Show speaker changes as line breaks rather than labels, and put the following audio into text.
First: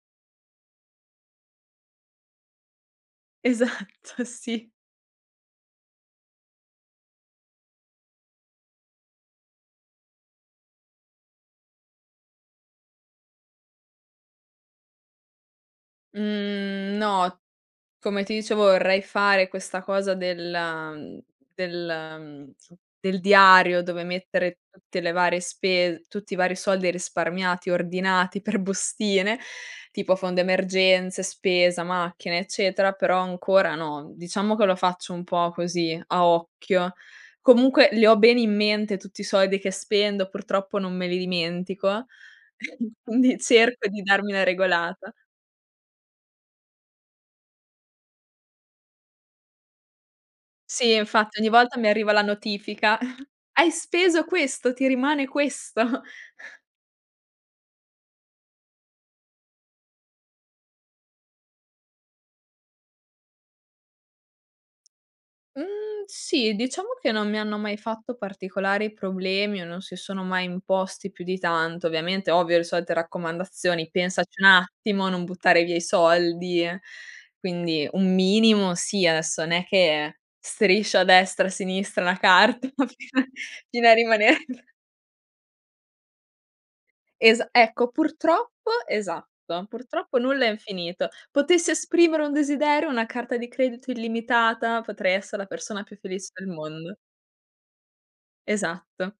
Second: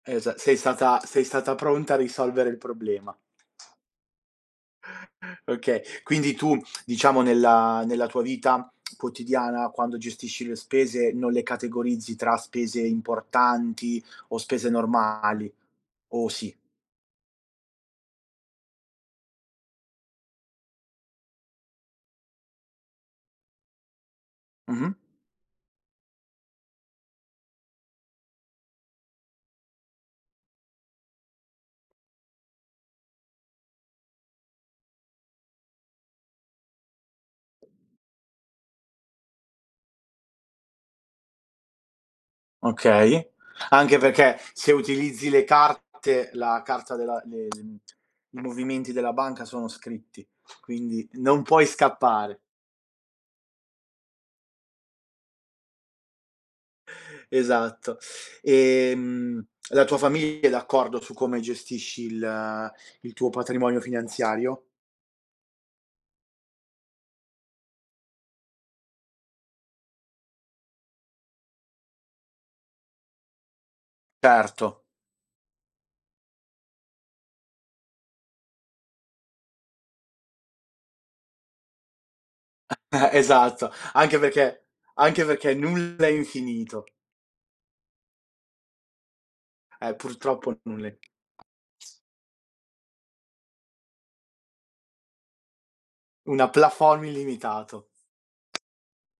Esa sei stata sei stata pronta a risolvere il problema.
Esatto, sì.
Okay, quindi tu diciamo nella nella tua vita quotidiana quando gestisci le spese, non le categorizzi tra spese importanti o spese normali, o sì?
Mhmm, no, come ti dicevo vorrei fare questa cosa della mhmm, del mhmm, del diario dove mettere
Mh-mh.
tutte le varie spes tutti i vari soldi e risparmiati, ordinati per bustine, tipo fondo emergenze, spesa, macchine, eccetera, però ancora no, mhmm, diciamo che lo faccio un po' così, a occhio. Comunque li ho bene in mente tutti i soldi che spendo, purtroppo non me li dimentico,
Okay.
quindi cerco
Anche
di darmi
perché
una
se
regolata.
utilizzi le carte la carta della de ehm, i movimenti della banca sono scritti,
Sì
quindi
infatti,
non
ogni
puoi
volta mi arriva la
scappare.
notifica: "Hai speso questo, ti rimane questo."
Esatto. Ehm, la tua famiglia è d'accordo su come gestisci il il tuo patrimonio finanziario?
Mhmm, sì diciamo che non mi hanno mai fatto particolari problemi o non si sono mai imposti più di tanto. Ovviamente ovvio, le solite raccomandazioni: "Pensaci un
Certo.
attimo a non buttare via i soldi" e quindi un minimo sì, adesso n'è che striscio a destra e a sinistra una carta
Eh, e e
fino
esatto,
fino a
anche
rimanere
perché anche perché nulla è infinito.
Esa ecco, purtroppo esatto.
Eh,
Purtroppo nulla è
purtroppo nulla è
infinito.
c
Potessi
s
esprimere un desiderio, una carta di credito illimitata, potrei essere la persona più felice del
Una
mondo.
plafond illimitato.
Esatto.